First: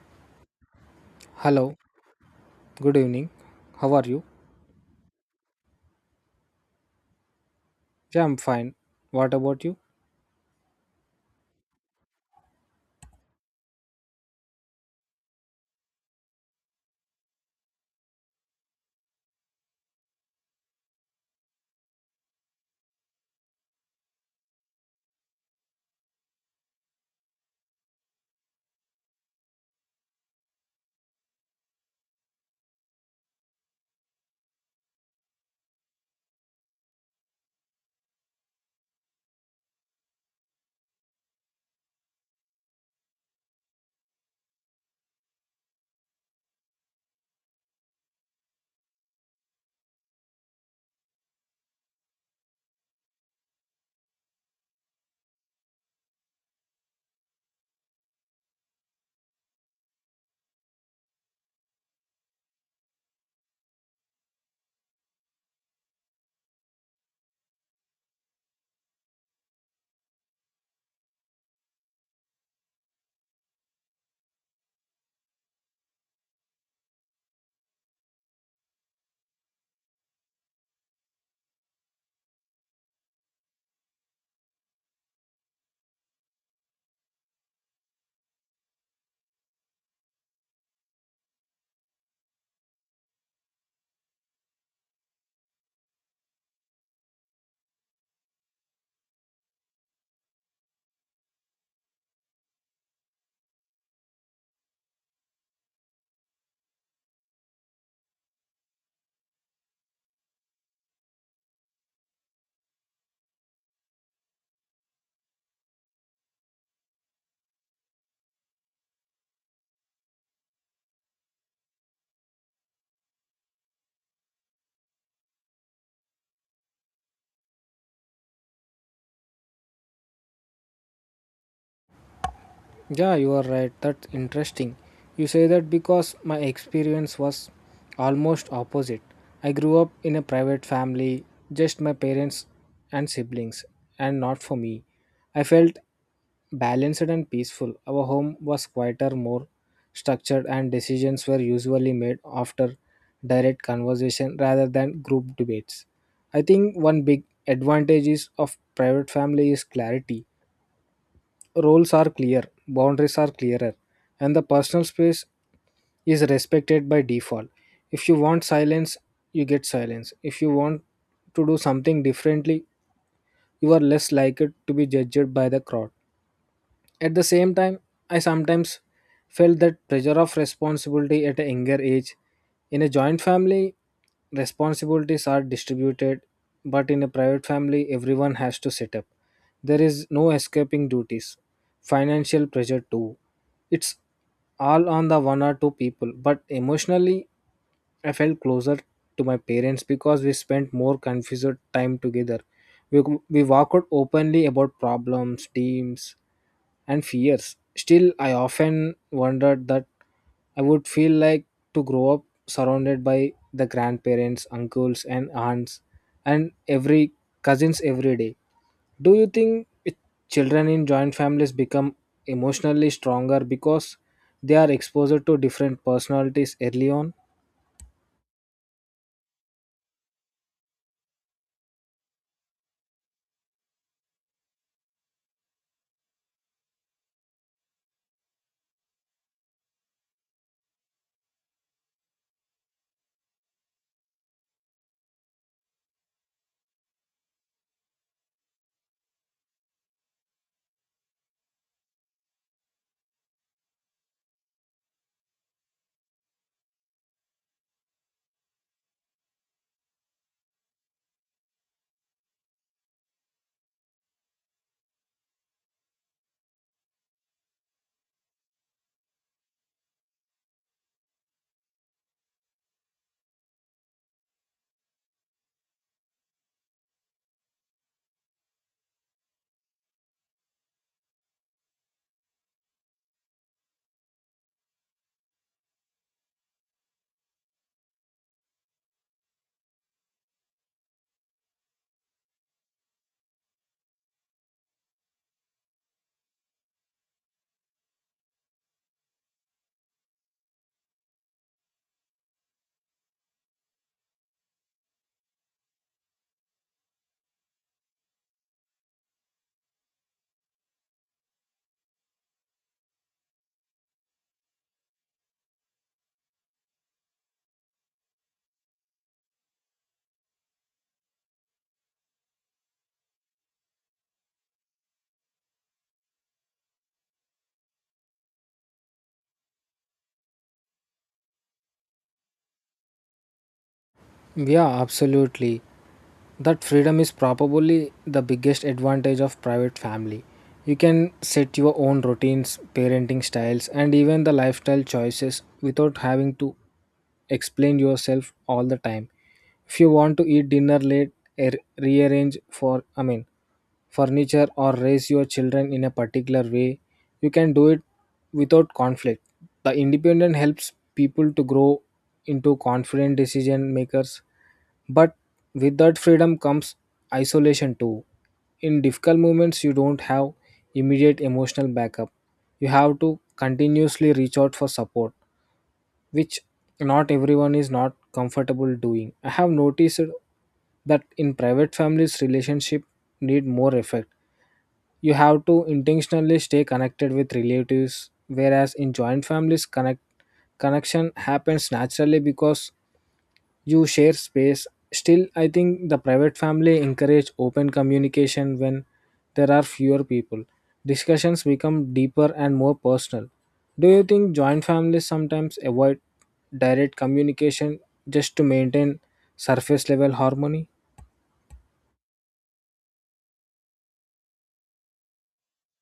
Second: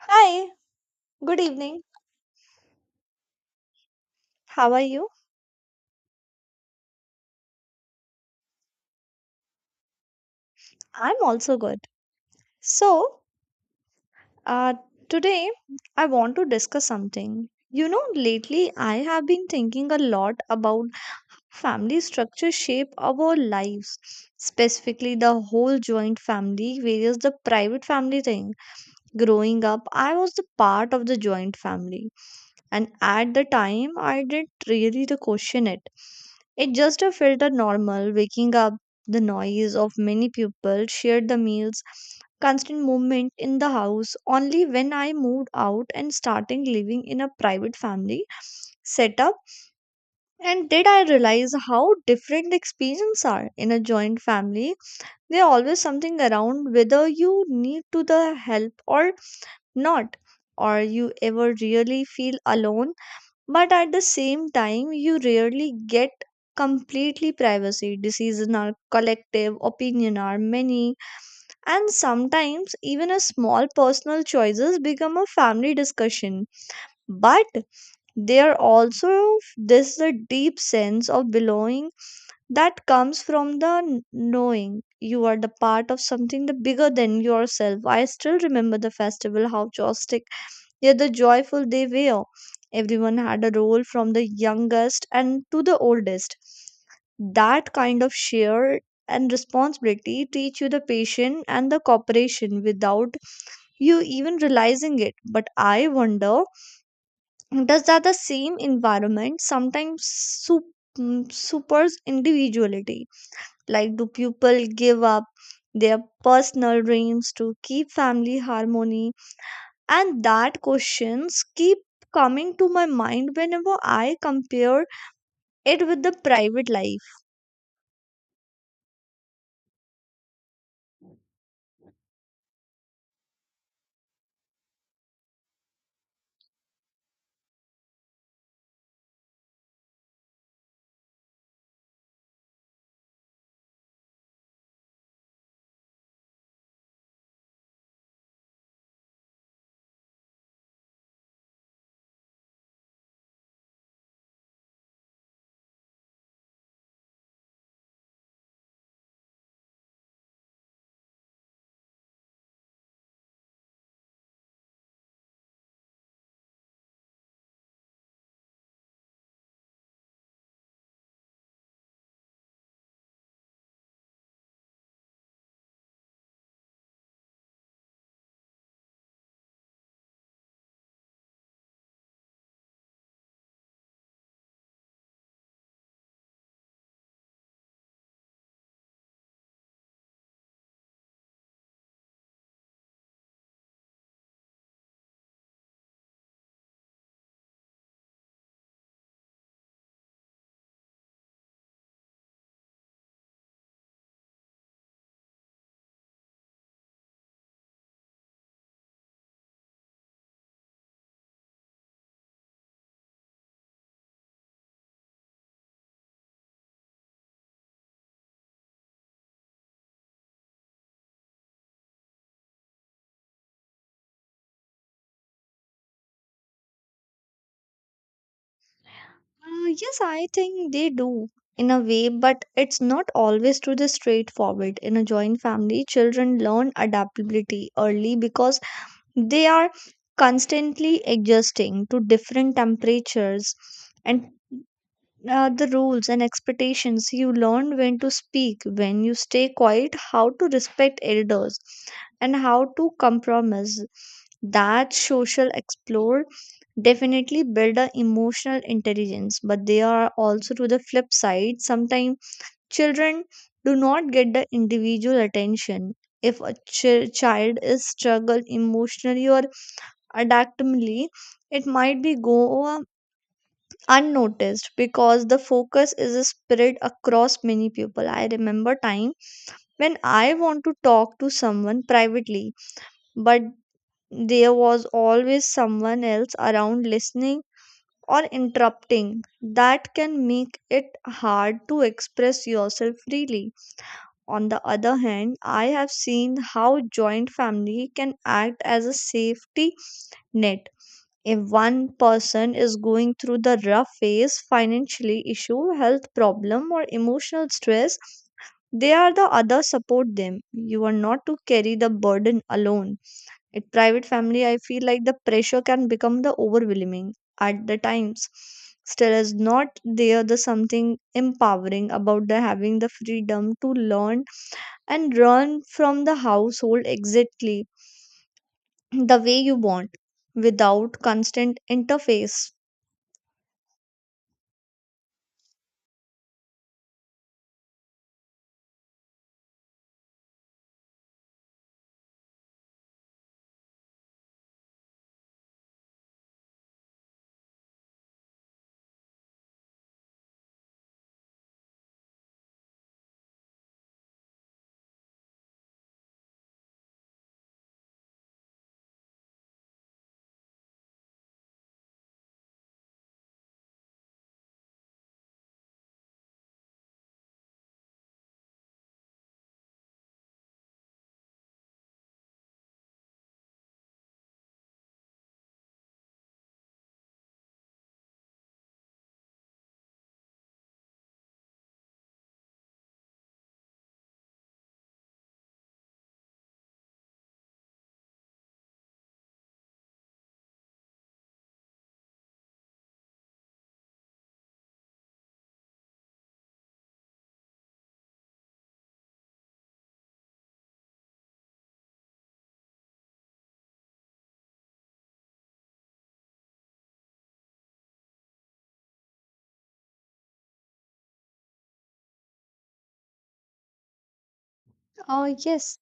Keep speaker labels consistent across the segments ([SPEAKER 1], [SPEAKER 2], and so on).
[SPEAKER 1] Hi, good
[SPEAKER 2] Hello,
[SPEAKER 1] evening.
[SPEAKER 2] good evening. How are you?
[SPEAKER 1] How are you?
[SPEAKER 2] Yeah, I'm fine. What about you?
[SPEAKER 1] I'm also good. So, uh, today I want to discuss something. You know, lately I have been thinking a lot about family structure shape of our lives, specifically the whole joint family versus the private family thing. Growing up, I was the part of the joint family, and at the time, I didn't really to question it. It just felt normal waking up, the noise of many people, shared the meals, constant movement in the house. Only when I moved out and starting living in a private family setup, and did I realize how different the experiences are in a joint family. There always something around whether you need to the help or not, or you ever really feel alone, but at the same time you rarely get completely privacy. Decisions are collective, opinion are many, and sometimes even a small personal choices become a family discussion. But there also this the deep sense of belonging that comes from the knowing you are the part of something the bigger than yourself. I still remember the festival how joystick yet the joyful they were. Everyone had a role from the youngest and to the oldest. That kind of share and responsibility teach you the patience and the cooperation without you even realizing it. But I wonder, does that the same environment sometimes supers individuality? Like, do people give up their personal dreams to keep family harmony? And that questions keep coming to my mind whenever I compare it with the private life.
[SPEAKER 2] Yeah, you are right. That's interesting. You say that because my experience was almost opposite. I grew up in a private family, just my parents and siblings, and not for me. I felt balanced and peaceful. Our home was quieter, more structured, and decisions were usually made after direct conversation rather than group debates. I think one big advantage is of private family is clarity. Roles are clear, boundaries are clearer, and the personal space is respected by default. If you want silence, you get silence. If you want to do something differently, you are less likely to be judged by the crowd. At the same time, I sometimes felt that pressure of responsibility at a younger age. In a joint family, responsibilities are distributed, but in a private family, everyone has to set up. There is no escaping duties. Financial pressure, too. It's all on the one or two people, but emotionally, I felt closer to my parents because we spent more confused time together. We, we walked openly about problems, teams, and fears. Still, I often wondered that I would feel like to grow up surrounded by the grandparents, uncles, and aunts, and every cousins every day. Do you think it- Children in joint families become emotionally stronger because they are exposed to different personalities early on?
[SPEAKER 1] Yes, I think they do in a way, but it's not always to the straightforward. In a joint family, children learn adaptability early because they are constantly adjusting to different temperatures and the rules and expectations. You learn when to speak, when you stay quiet, how to respect elders, and how to compromise. That social explore definitely build a emotional intelligence, but they are also to the flip side. Sometimes children do not get the individual attention. If a child is struggled emotionally or adaptively, it might be go unnoticed because the focus is spread across many people. I remember time when I want to talk to someone privately, but there was always someone else around listening or interrupting. That can make it hard to express yourself freely. On the other hand, I have seen how joint family can act as a safety net if one person is going through the rough phase, financially issue, health problem, or emotional stress, they are the other support them. You are not to carry the burden alone. At private family, I feel like the pressure can become the overwhelming at the times. Still is not there the something empowering about the having the freedom to learn and run from the household exactly the way you want without constant interface.
[SPEAKER 2] Yeah, absolutely. That freedom is probably the biggest advantage of private family. You can set your own routines, parenting styles, and even the lifestyle choices without having to explain yourself all the time if you want to eat dinner late, er, rearrange for furniture or raise your children in a particular way, you can do it without conflict. The independent helps people to grow into confident decision makers, but with that freedom comes isolation too. In difficult moments you don't have immediate emotional backup. You have to continuously reach out for support, which not everyone is not comfortable doing. I have noticed that in private families relationship need more effort. You have to intentionally stay connected with relatives, whereas in joint families connection happens naturally because you share space. Still, I think the private family encourage open communication. When there are fewer people, discussions become deeper and more personal. Do you think joint families sometimes avoid direct communication just to maintain surface level harmony?
[SPEAKER 1] Yes,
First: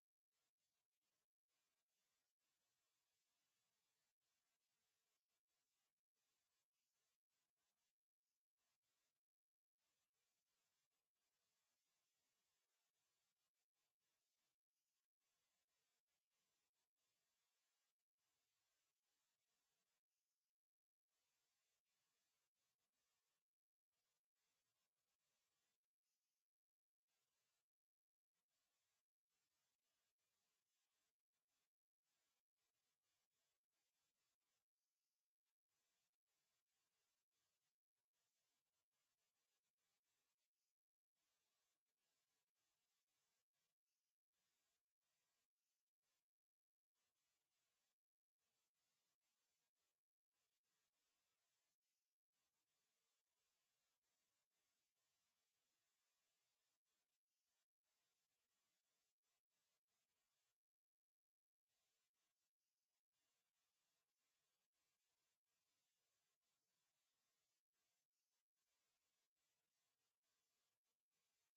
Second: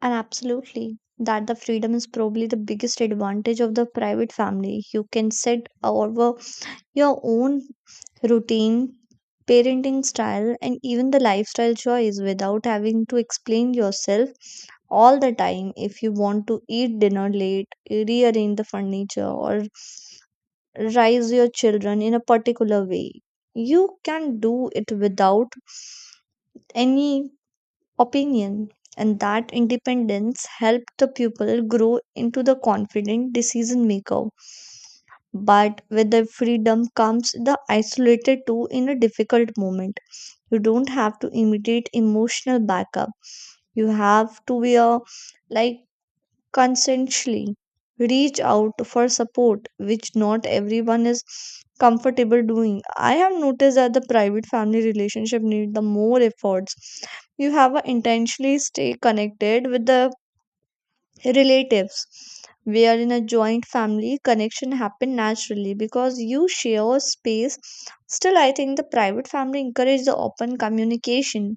[SPEAKER 1] and absolutely. That the freedom is probably the biggest advantage of the private family. You can set over your own routine, parenting style, and even the lifestyle choice without having to explain yourself all the time. If you want to eat dinner late, rearrange the furniture, or raise your children in a particular way, you can do it without any opinion, and that independence helped the pupil grow into the confident decision maker. But with the freedom comes the isolated too. In a difficult moment, you don't have to imitate emotional backup. You have to be a, like, consensually reach out for support, which not everyone is comfortable doing. I have noticed that the private family relationship need the more efforts. You have to intentionally stay connected with the relatives. We are in a joint family, connection happen naturally because you share space. Still I think the private family encourage the open communication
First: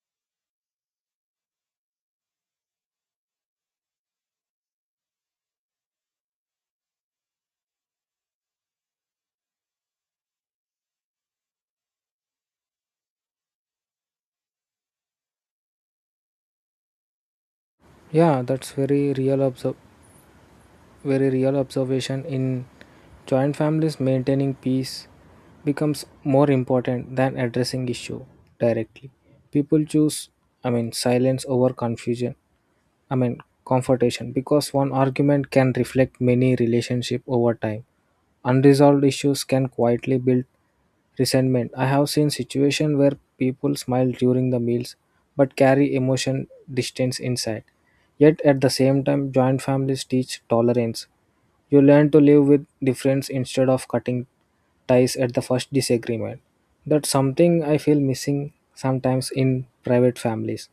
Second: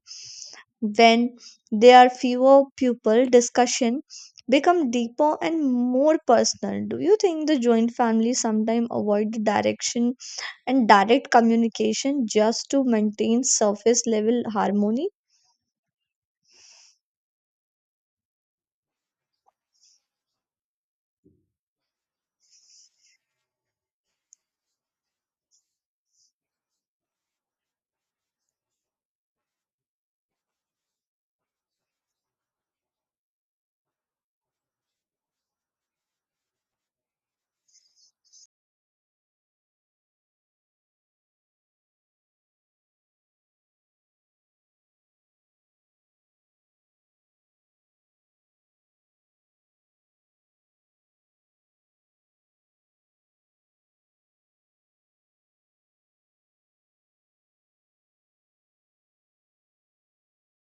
[SPEAKER 1] when there are fewer people discussion become deeper and more personal. Do you think the joint family sometimes avoid the direction and direct communication just to maintain surface level harmony?
[SPEAKER 2] Yeah, that's very real observation. In joint families, maintaining peace becomes more important than addressing issue directly. People choose, silence over confusion. I mean, confrontation, because one argument can reflect many relationship over time. Unresolved issues can quietly build resentment. I have seen situations where people smile during the meals but carry emotion distance inside. Yet at the same time, joint families teach tolerance. You learn to live with difference instead of cutting ties at the first disagreement. That's something I feel missing sometimes in private families,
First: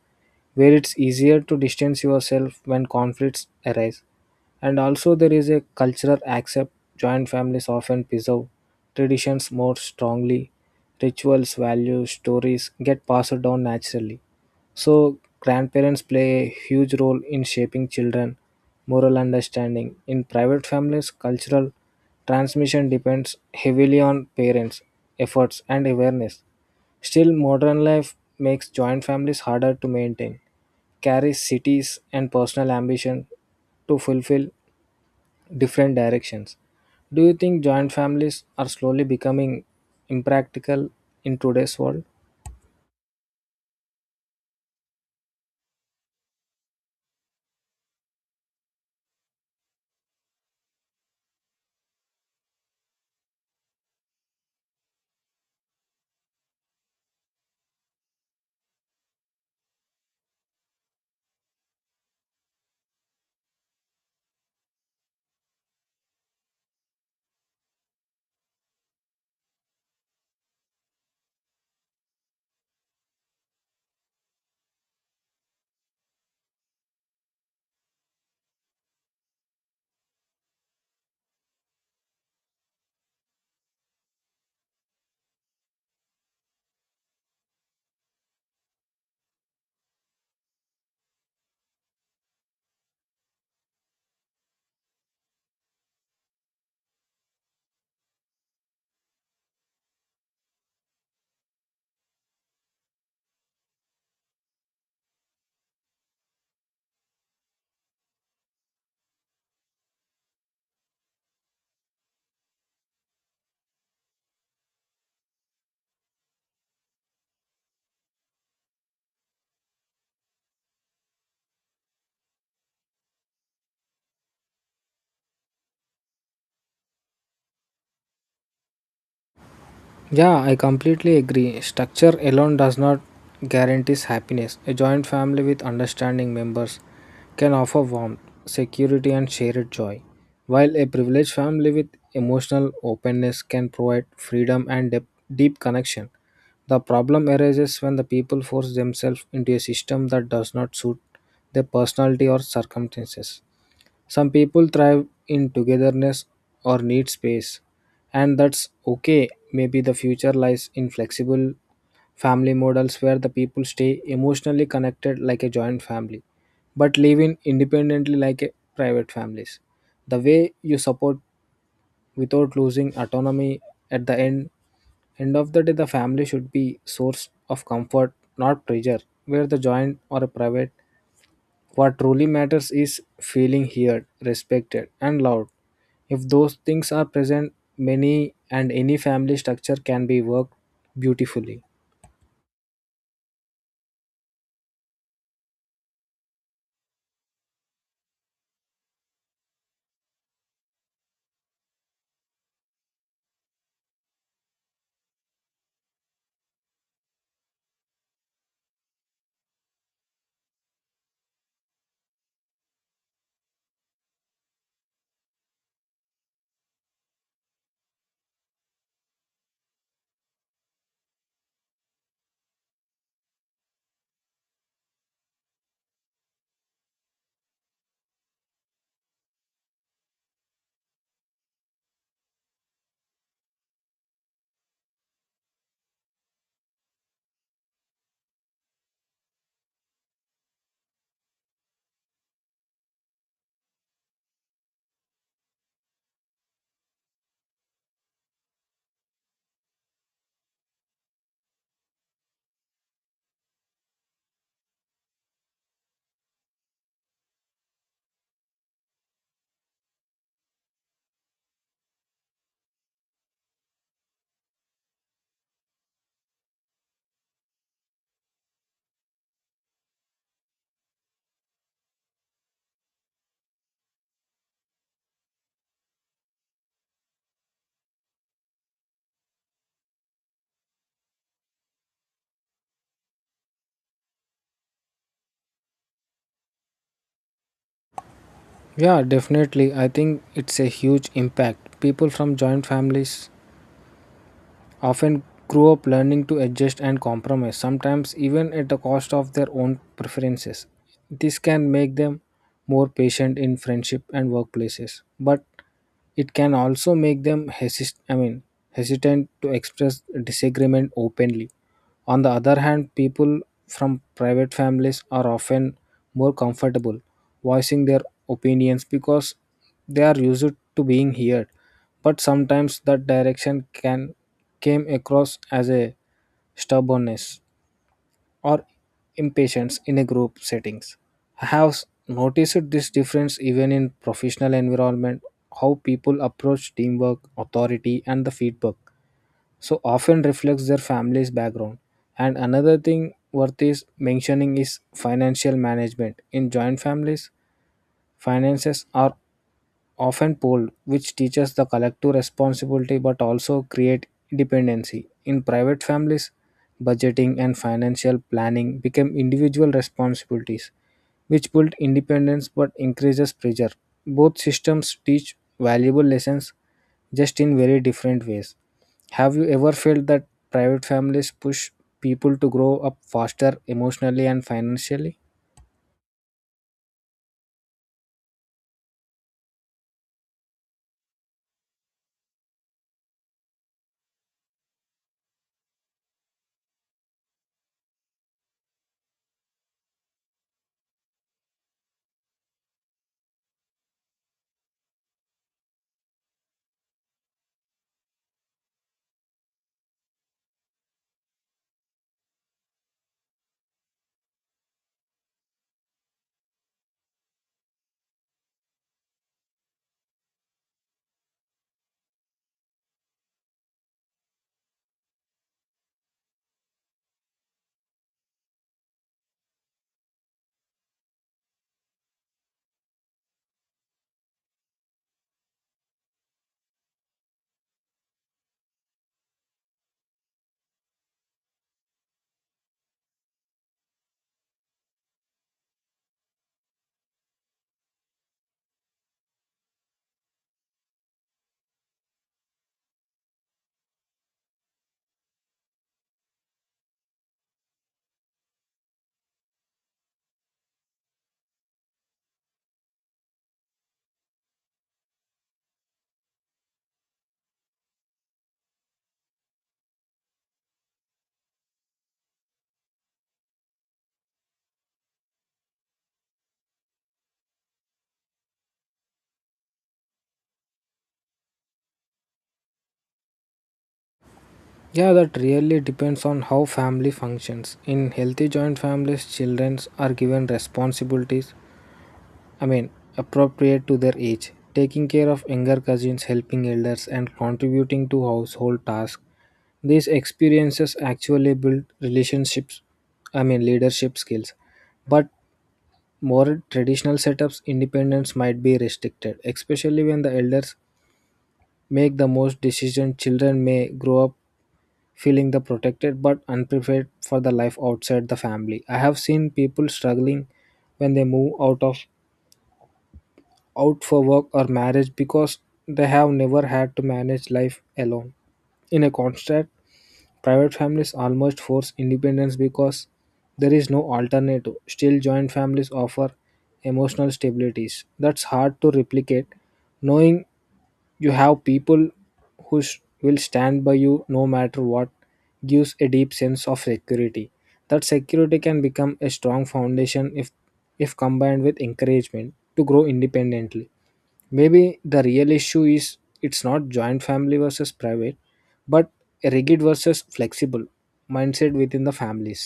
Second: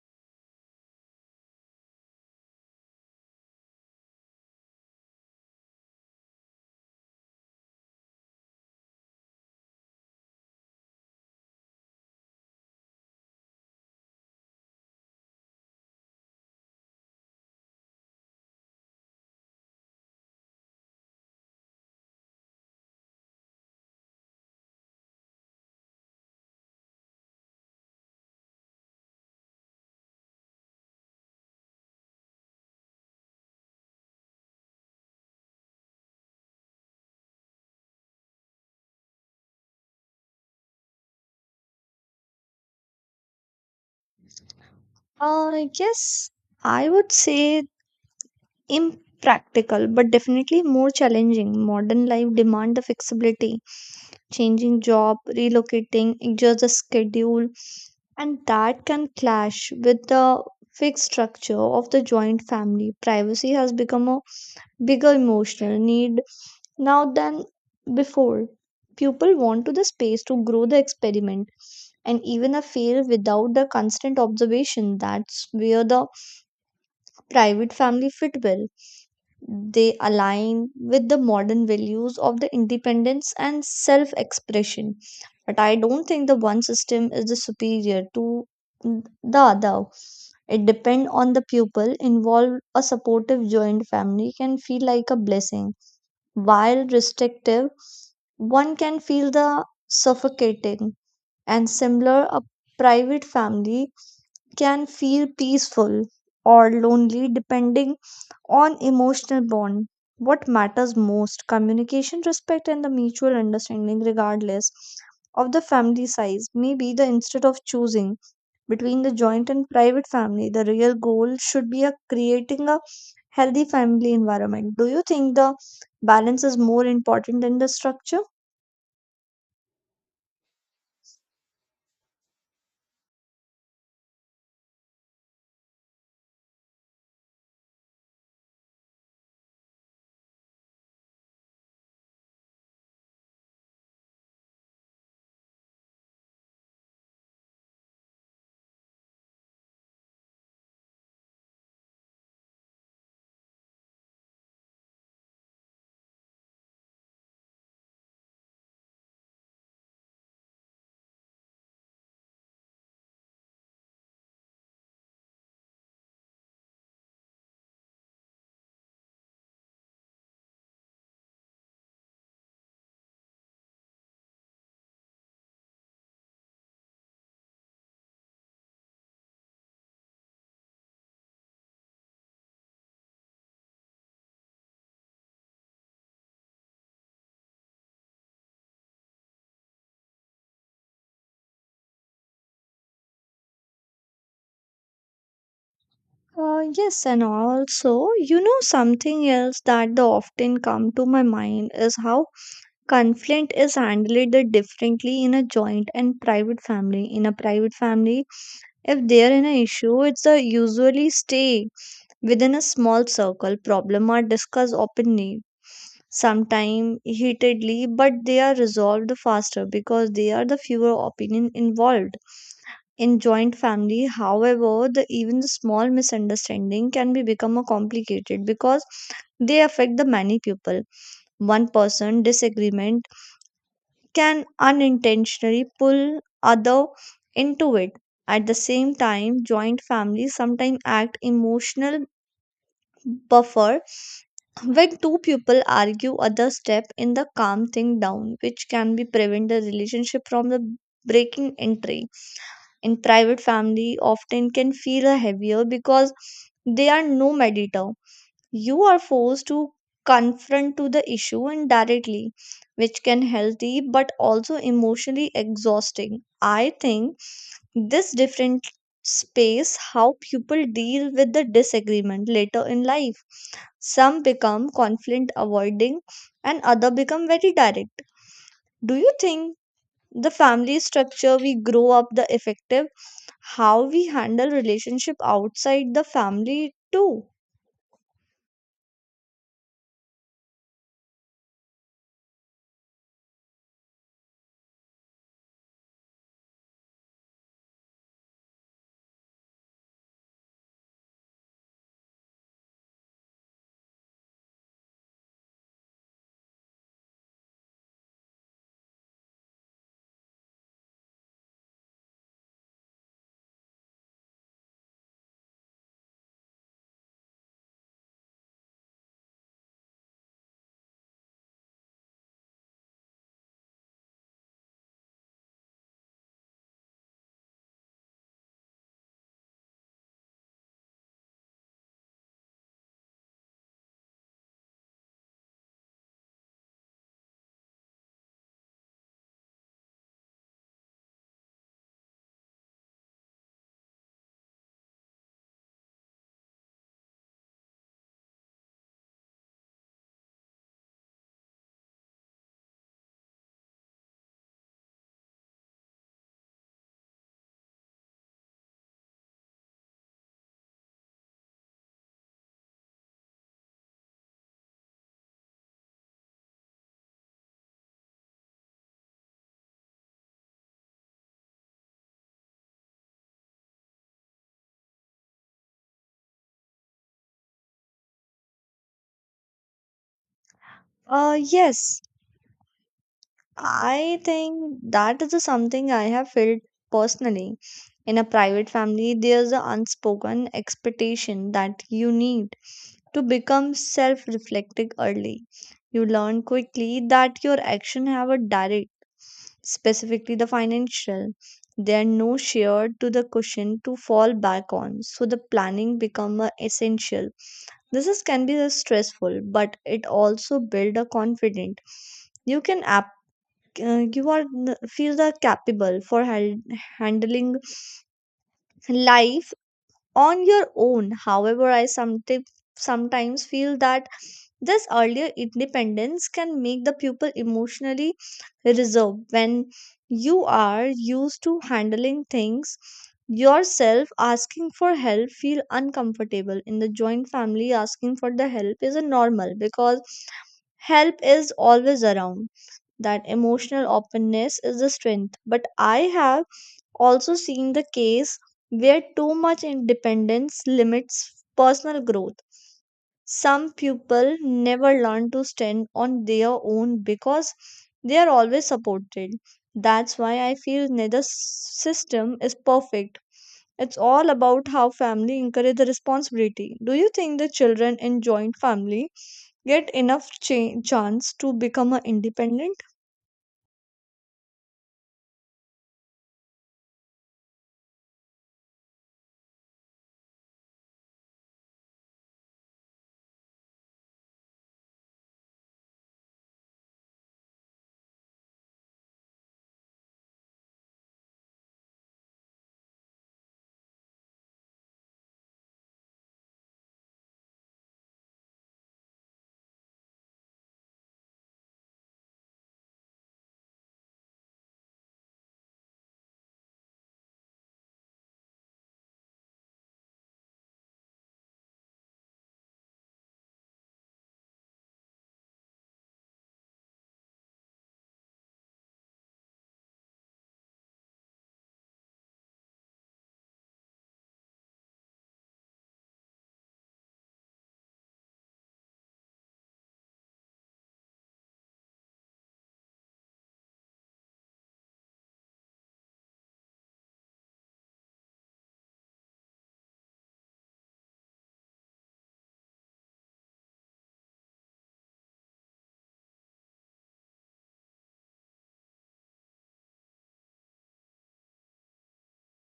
[SPEAKER 2] where it's easier to distance yourself when conflicts arise. And also there is a cultural accept. Joint families often preserve traditions more strongly. Rituals, values, stories get passed down naturally. So grandparents play a huge role in shaping children moral understanding. In private families, cultural transmission depends heavily on parents' efforts and awareness. Still, modern life makes joint families harder to maintain, carries cities and personal ambition to fulfill different directions. Do you think joint families are slowly becoming impractical in today's world?
[SPEAKER 1] uh, yes, I would say impractical but definitely more challenging. Modern life demand the flexibility, changing job, relocating, adjust the schedule, and that can clash with the fixed structure of the joint family. Privacy has become a bigger emotional need now than before. People want to the space to grow the experiment and even a fail without the constant observation. That's where the private family fit well. They align with the modern values of the independence and self expression. But I don't think the one system is the superior to the other. It depends on the pupil involved. A supportive joint family can feel like a blessing, while restrictive, one can feel the suffocating. And similar, a private family can feel peaceful or lonely depending on emotional bond. What matters most, communication, respect, and the mutual understanding, regardless of the family size. Maybe the instead of choosing between the joint and private family, the real goal should be a creating a healthy family environment. Do you think the balance is more important than the structure?
[SPEAKER 2] Yeah, I completely agree. Structure alone does not guarantee happiness. A joint family with understanding members can offer warmth, security, and shared joy, while a privileged family with emotional openness can provide freedom and deep connection. The problem arises when the people force themselves into a system that does not suit their personality or circumstances. Some people thrive in togetherness or need space, and that's okay. Maybe the future lies in flexible family models where the people stay emotionally connected like a joint family, but live in independently like a private families. The way you support without losing autonomy. At the end of the day, the family should be source of comfort, not pressure, where the joint or a private. What truly matters is feeling heard, respected and loved. If those things are present, many and any family structure can be worked beautifully.
[SPEAKER 1] Yes, and also, something else that the often come to my mind is how conflict is handled differently in a joint and private family. In a private family, if there is an issue, it's a usually stay within a small circle. Problem are discussed openly, sometimes heatedly, but they are resolved faster because they are the fewer opinion involved. In joint family, however, the even the small misunderstanding can be become a complicated because they affect the many people. One person disagreement can unintentionally pull other into it. At the same time, joint families sometimes act emotional buffer. When two people argue, other step in the calm thing down, which can be prevent the relationship from the breaking entry. In private family often can feel heavier because they are no mediator. You are forced to confront to the issue indirectly, which can healthy but also emotionally exhausting. I think this different space how people deal with the disagreement later in life. Some become conflict avoiding, and other become very direct. Do you think the family structure we grow up the effective how we handle relationship outside the family too?
[SPEAKER 2] Yeah, definitely. I think it's a huge impact. People from joint families often grew up learning to adjust and compromise, sometimes even at the cost of their own preferences. This can make them more patient in friendship and workplaces, but it can also make them hesitant to express disagreement openly. On the other hand, people from private families are often more comfortable voicing their opinions because they are used to being heard, but sometimes that direction can came across as a stubbornness or impatience in a group settings. I have noticed this difference even in professional environment, how people approach teamwork, authority, and the feedback. So often reflects their family's background. And another thing worth is mentioning is financial management. In joint families, finances are often pooled, which teaches the collective responsibility but also create dependency. In private families, budgeting and financial planning become individual responsibilities, which build independence but increases pressure. Both systems teach valuable lessons, just in very different ways. Have you ever felt that private families push people to grow up faster emotionally and financially?
[SPEAKER 1] Yes, I think that is something I have felt personally. In a private family, there's an unspoken expectation that you need to become self reflective early. You learn quickly that your actions have a direct, specifically the financial. There are no shared to the cushion to fall back on, so the planning become a essential. This is, can be a stressful, but it also build a confident. You can you are feel the capable for handling life on your own. However, I sometimes feel that this earlier independence can make the pupil emotionally reserved. When you are used to handling things yourself, asking for help feel uncomfortable. In the joint family, asking for the help is a normal because help is always around. That emotional openness is the strength. But I have also seen the case where too much independence limits personal growth. Some people never learn to stand on their own because they are always supported. That's why I feel neither system is perfect. It's all about how family encourage the responsibility. Do you think the children in joint family get enough chance to become a independent?
[SPEAKER 2] Yeah, that really depends on how family functions. In healthy joint families, children are given responsibilities, I mean, appropriate to their age, taking care of younger cousins, helping elders, and contributing to household tasks. These experiences actually build relationships, leadership skills. But more traditional setups, independence might be restricted, especially when the elders make the most decision. Children may grow up feeling the protected but unprepared for the life outside the family. I have seen people struggling when they move out for work or marriage because they have never had to manage life alone. In a contrast, private families almost force independence because there is no alternative. Still, joint families offer emotional stabilities that's hard to replicate. Knowing you have people who will stand by you no matter what gives a deep sense of security. That security can become a strong foundation if combined with encouragement to grow independently. Maybe the real issue is it's not joint family versus private, but a rigid versus flexible mindset within the families.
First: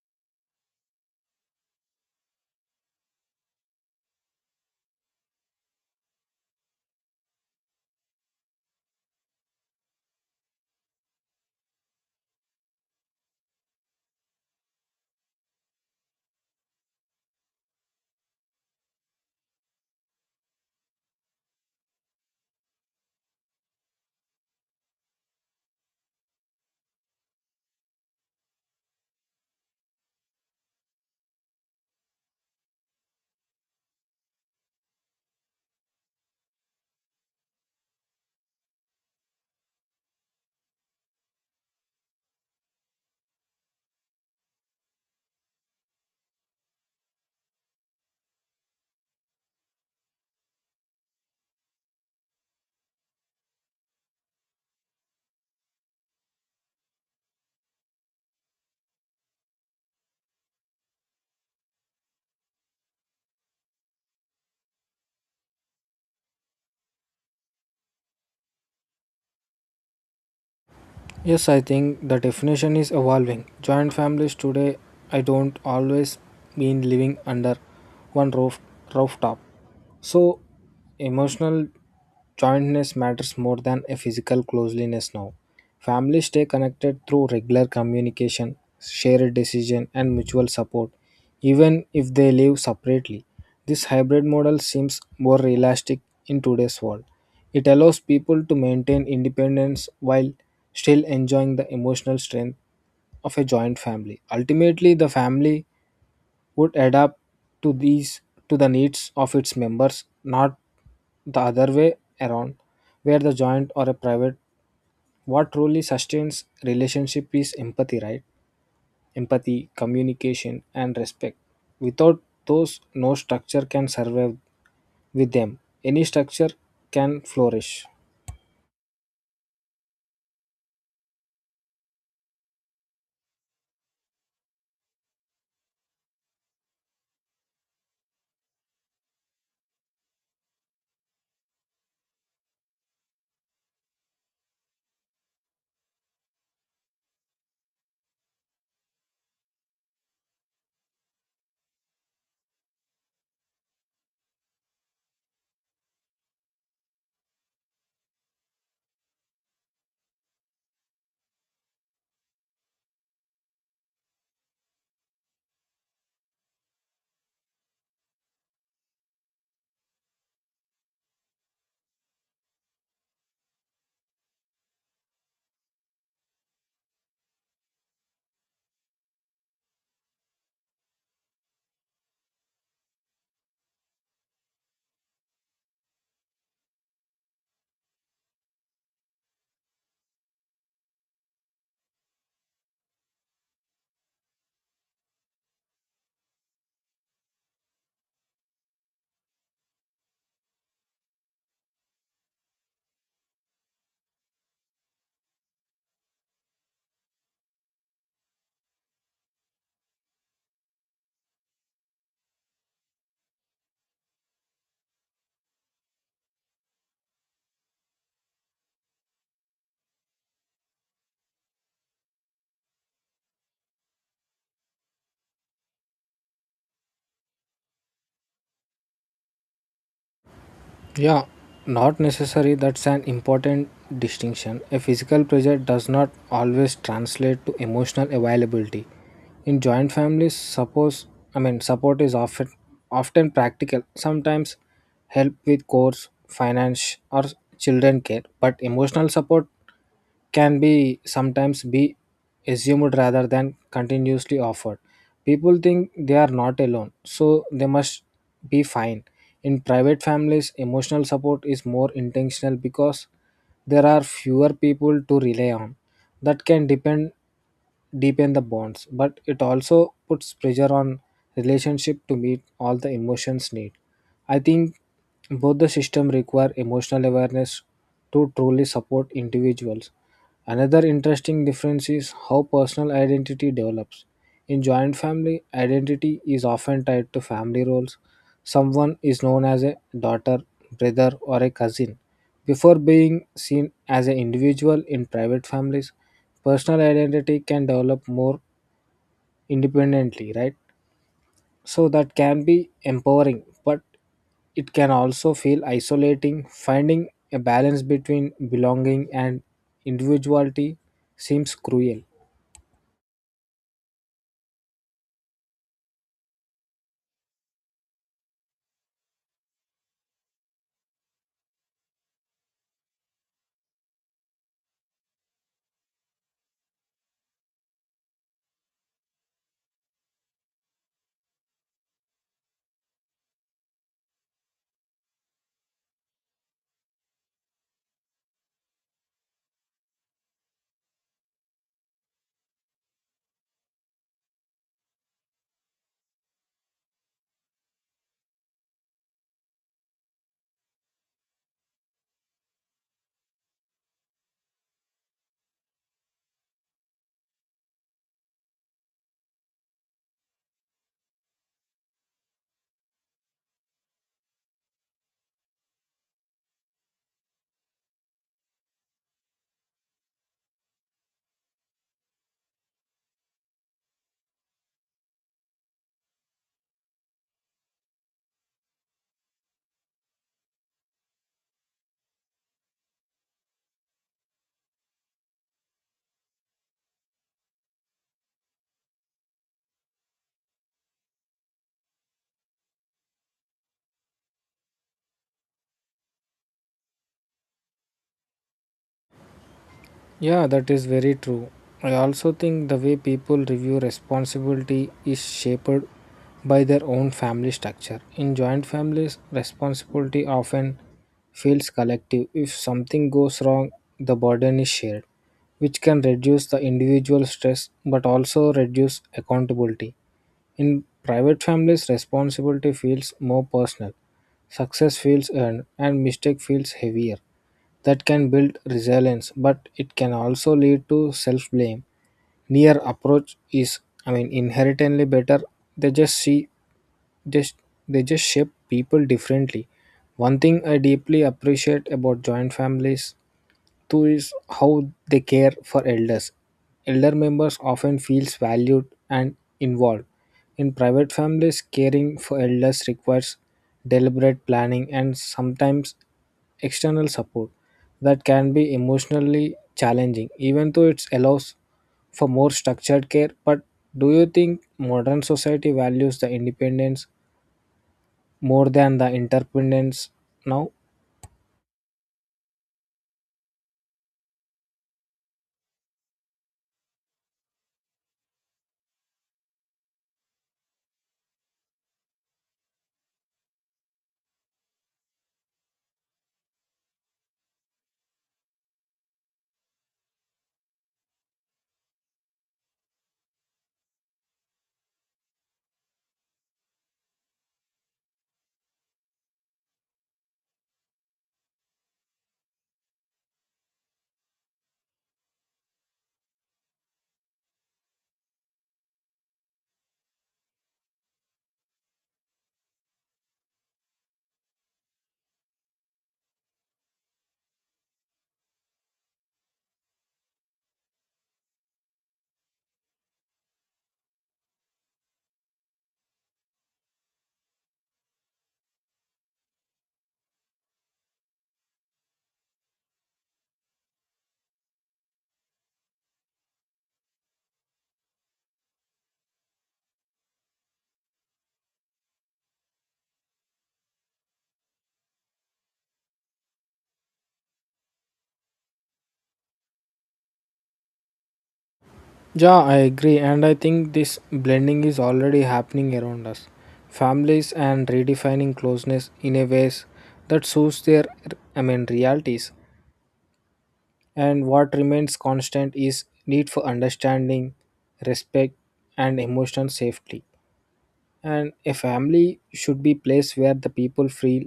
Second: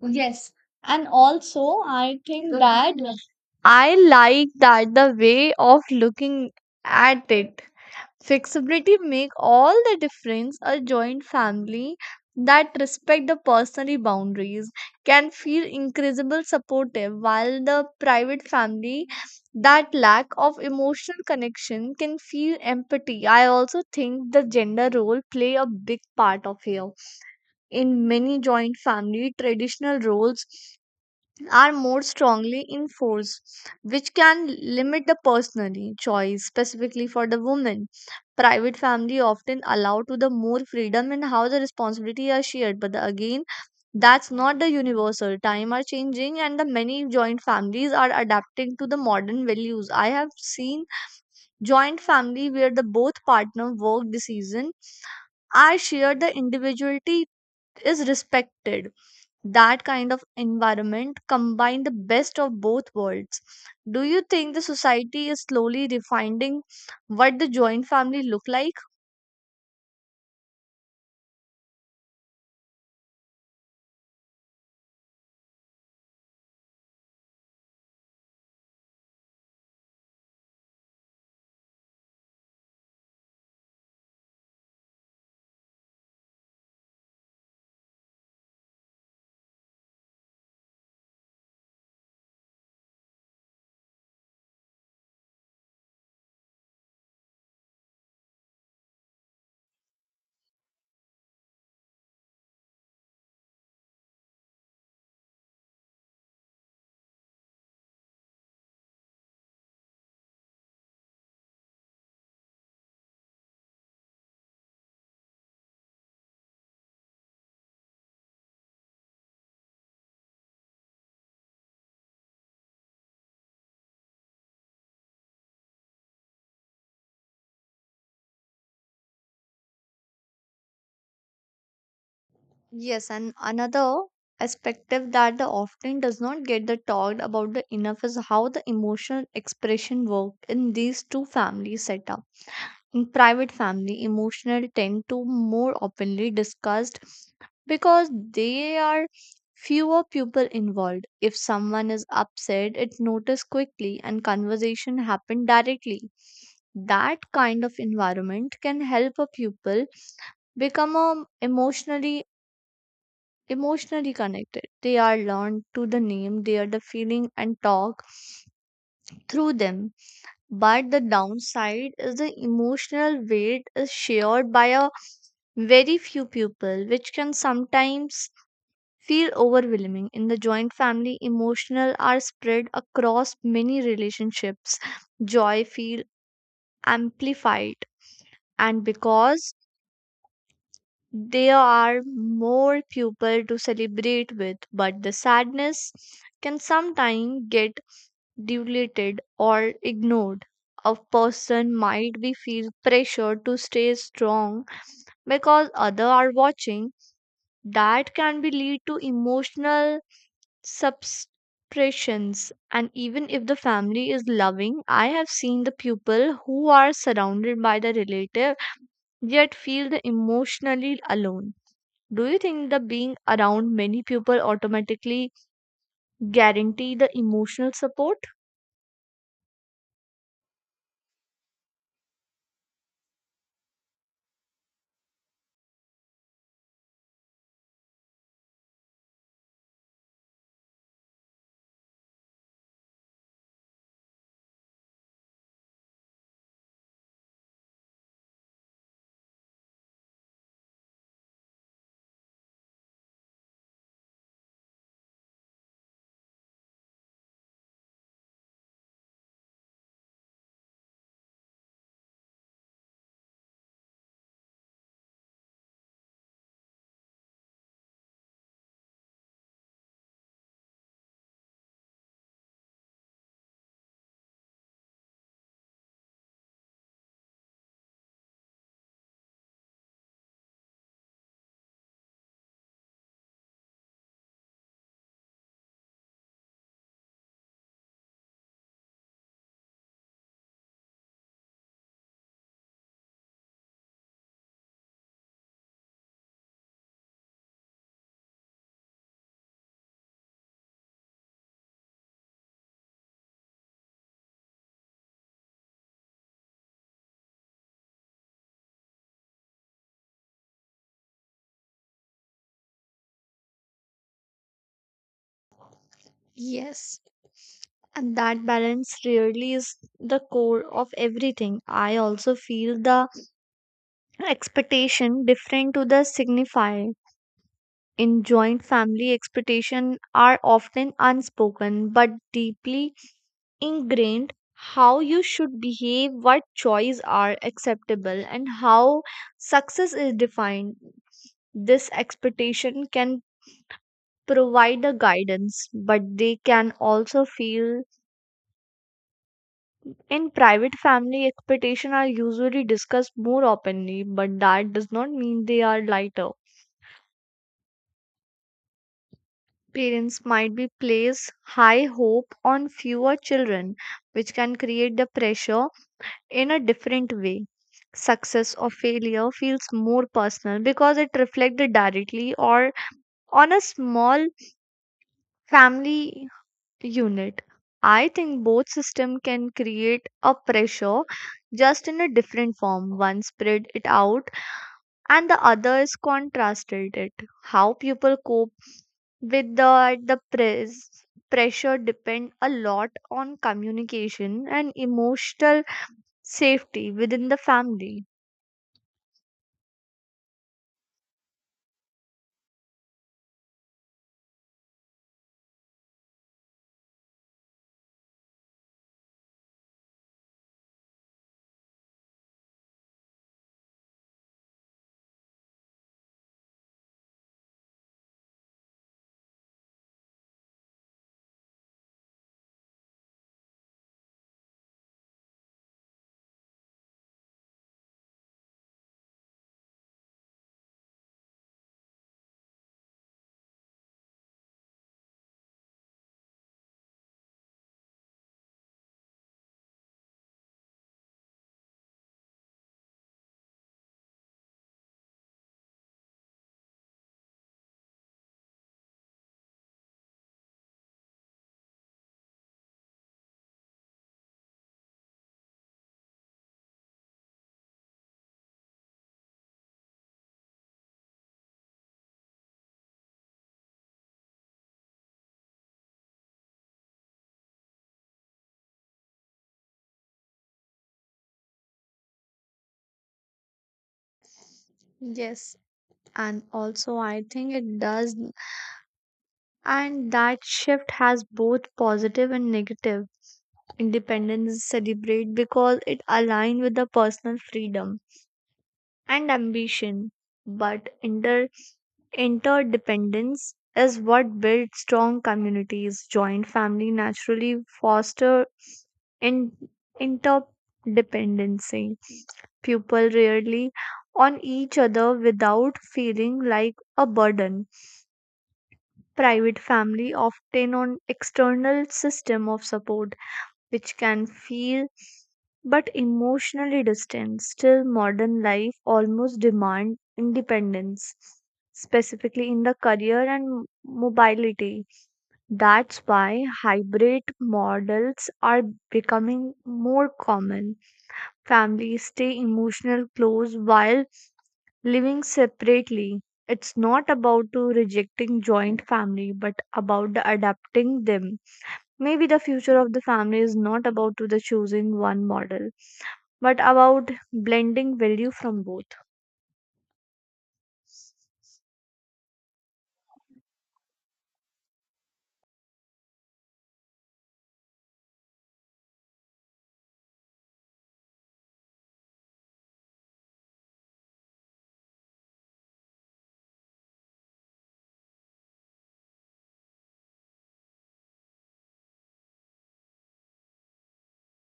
[SPEAKER 1] Yes. And also, I think that I like that the way of looking at it. Flexibility make all the difference. A joint family that respect the personal boundaries can feel incredible supportive, while the private family that lack of emotional connection can feel empathy. I also think the gender role play a big part of here. In many joint family, traditional roles are more strongly enforced, which can limit the personally choice, specifically for the woman. Private family often allow to the more freedom in how the responsibility are shared, but again, that's not the universal. Time are changing, and the many joint families are adapting to the modern values. I have seen joint family where the both partner work decision are shared, the individuality is respected. That kind of environment combine the best of both worlds. Do you think the society is slowly refining what the joint family look like?
[SPEAKER 2] Yes, I think the definition is evolving. Joint families today, I don't always mean living under one roof, rooftop. So, emotional Jointness matters more than a physical closeness now. Families stay connected through regular communication, shared decision, and mutual support, even if they live separately. This hybrid model seems more realistic in today's world. It allows people to maintain independence while still enjoying the emotional strength of a joint family. Ultimately, the family would adapt to these to the needs of its members, not the other way around, where the joint or a private. What truly sustains relationship is empathy, right? Empathy, communication, and respect. Without those, no structure can survive. With them, any structure can flourish.
[SPEAKER 1] Yes, and another perspective that the often does not get the talked about the enough is how the emotional expression work in these two family setup. In private family, emotional tend to more openly discussed because they are fewer people involved. If someone is upset, it noticed quickly and conversation happen directly. That kind of environment can help a pupil become emotionally connected. They are learned to the name, they are the feeling and talk through them. But the downside is the emotional weight is shared by a very few people, which can sometimes feel overwhelming in the joint family emotional are spread across many relationships joy feel amplified and because there are more people to celebrate with, but the sadness can sometimes get diluted or ignored. A person might be feel pressure to stay strong because other are watching. That can be lead to emotional suppressions, and even if the family is loving, I have seen the people who are surrounded by the relative yet feel the emotionally alone. Do you think the being around many people automatically guarantee the emotional support?
[SPEAKER 2] Yeah, not necessary. That's an important distinction. A physical pressure does not always translate to emotional availability. In joint families, suppose support is often practical. Sometimes help with chores, finance, or children care. But emotional support can be sometimes be assumed rather than continuously offered. People think they are not alone, so they must be fine. In private families, emotional support is more intentional because there are fewer people to rely on. That can depend deepen the bonds, but it also puts pressure on relationship to meet all the emotions need. I think both the system require emotional awareness to truly support individuals. Another interesting difference is how personal identity develops. In joint family, identity is often tied to family roles. Someone is known as a daughter, brother, or a cousin before being seen as an individual. In private families, personal identity can develop more independently, right? So that can be empowering, but it can also feel isolating. Finding a balance between belonging and individuality seems cruel.
[SPEAKER 1] Yes. And that balance really is the core of everything. I also feel the expectation different to the signifier in joint family expectation are often unspoken but deeply ingrained, how you should behave, what choices are acceptable, and how success is defined. This expectation can provide a guidance, but they can also feel in private family expectation are usually discussed more openly, but that does not mean they are lighter. Parents might be place high hope on fewer children, which can create the pressure in a different way. Success or failure feels more personal because it reflected directly or on a small family unit. I think both system can create a pressure just in a different form. One spread it out and the other is contrasted it. How people cope without the pressure depend a lot on communication and emotional safety within the family.
[SPEAKER 2] Yeah, that is very true. I also think the way people review responsibility is shaped by their own family structure. In joint families, responsibility often feels collective. If something goes wrong, the burden is shared, which can reduce the individual stress but also reduce accountability. In private families, responsibility feels more personal. Success feels earned and mistake feels heavier. That can build resilience, but it can also lead to self blame. Near approach is, inherently better. They just see just they just shape people differently. One thing I deeply appreciate about joint families too is how they care for elders. Elder members often feels valued and involved. In private families, caring for elders requires deliberate planning and sometimes external support. That can be emotionally challenging, even though it allows for more structured care. But do you think modern society values the independence more than the interdependence now?
[SPEAKER 1] Yes, and also I think it does, and that shift has both positive and negative. Independence is celebrate because it align with the personal freedom and ambition, but interdependence is what builds strong communities. Joint family naturally foster in- interdependency. People rarely on each other without feeling like a burden. Private family often on external system of support which can feel but emotionally distant. Still, modern life almost demands independence, specifically in the career and mobility. That's why hybrid models are becoming more common. Families stay emotional close while living separately. It's not about to rejecting joint family, but about the adapting them. Maybe the future of the family is not about to the choosing one model, but about blending value from both.
[SPEAKER 2] Yeah, I agree, and I think this blending is already happening around us. Families and redefining closeness in a ways that suits their, realities. And what remains constant is need for understanding, respect, and emotional safety. And a family should be place where the people feel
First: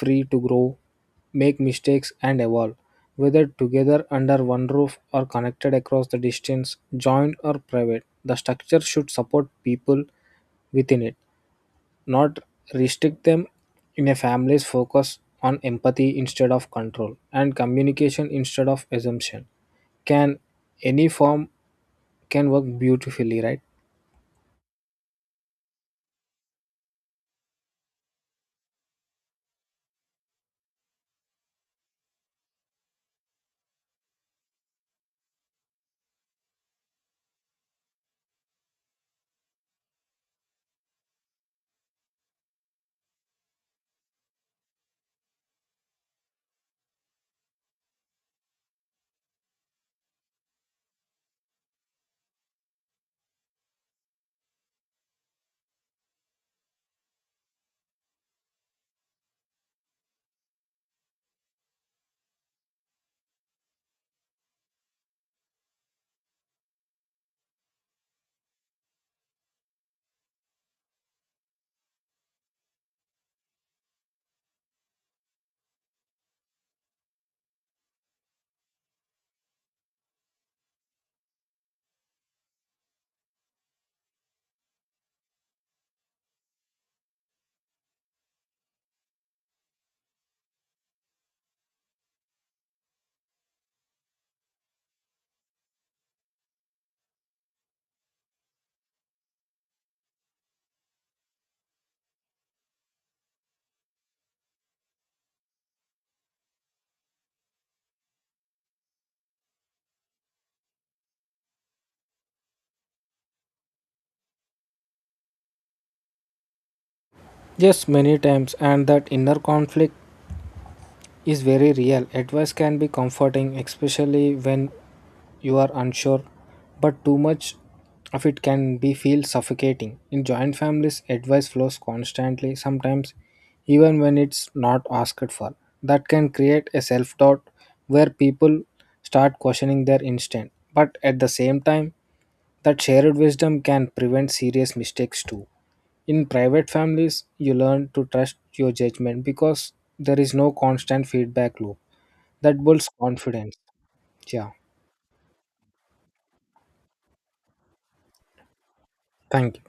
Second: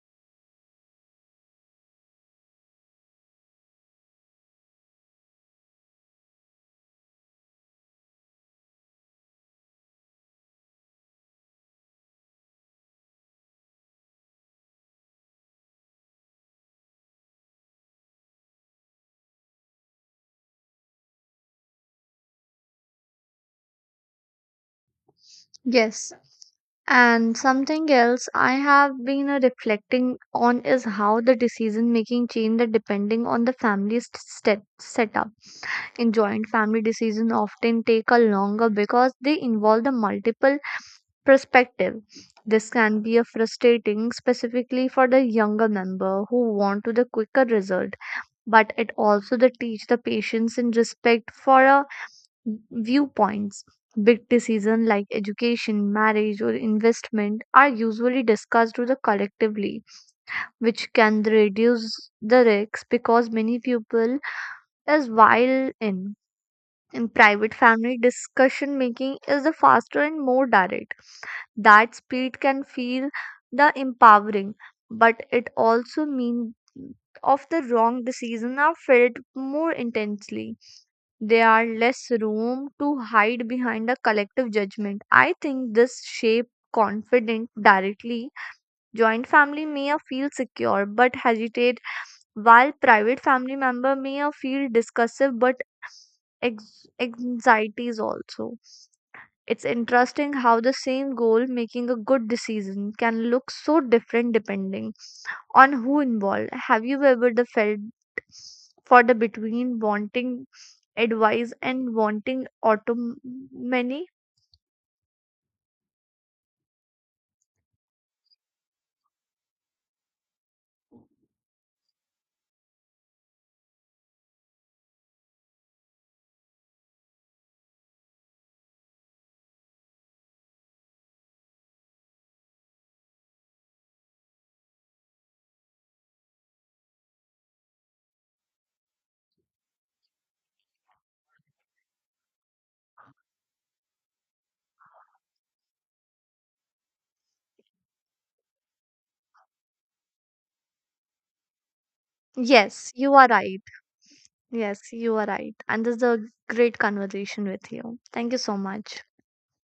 [SPEAKER 2] free to grow, make mistakes and evolve, whether together under one roof or connected across the distance, joint or private. The structure should support people within it, not restrict them. In a family's focus on empathy instead of control and communication instead of assumption, can any form can work beautifully, right?
[SPEAKER 1] Yes. And something else I have been reflecting on is how the decision making change depending on the family's step setup. In joint family decisions often take a longer because they involve the multiple perspective. This can be a frustrating specifically for the younger member who want to the quicker result, but it also the teach the patience and respect for our viewpoints. Big decisions like education, marriage, or investment are usually discussed with the collectively, which can reduce the risks because many people is while in. In private family discussion making is the faster and more direct. That speed can feel the empowering, but it also means of the wrong decision are felt more intensely. They are less room to hide behind a collective judgment. I think this shape confident directly joint family may a feel secure but hesitate while private family member may a feel discussive but anxieties also. It's interesting how the same goal making a good decision can look so different depending on who involved. Have you ever the felt for the between wanting advice and wanting autonomy?
[SPEAKER 2] Yes, many times, and that inner conflict is very real. Advice can be comforting, especially when you are unsure, but too much of it can be feel suffocating. In joint families, advice flows constantly, sometimes even when it's not asked for. That can create a self doubt where people start questioning their instinct. But at the same time, that shared wisdom can prevent serious mistakes too. In private families, you learn to trust your judgment because there is no constant feedback loop that builds
[SPEAKER 1] Yes, you are
[SPEAKER 2] confidence.
[SPEAKER 1] right.
[SPEAKER 2] Yeah,
[SPEAKER 1] Yes, you are right. And this is a great conversation with you. Thank you so much.
[SPEAKER 2] thank you.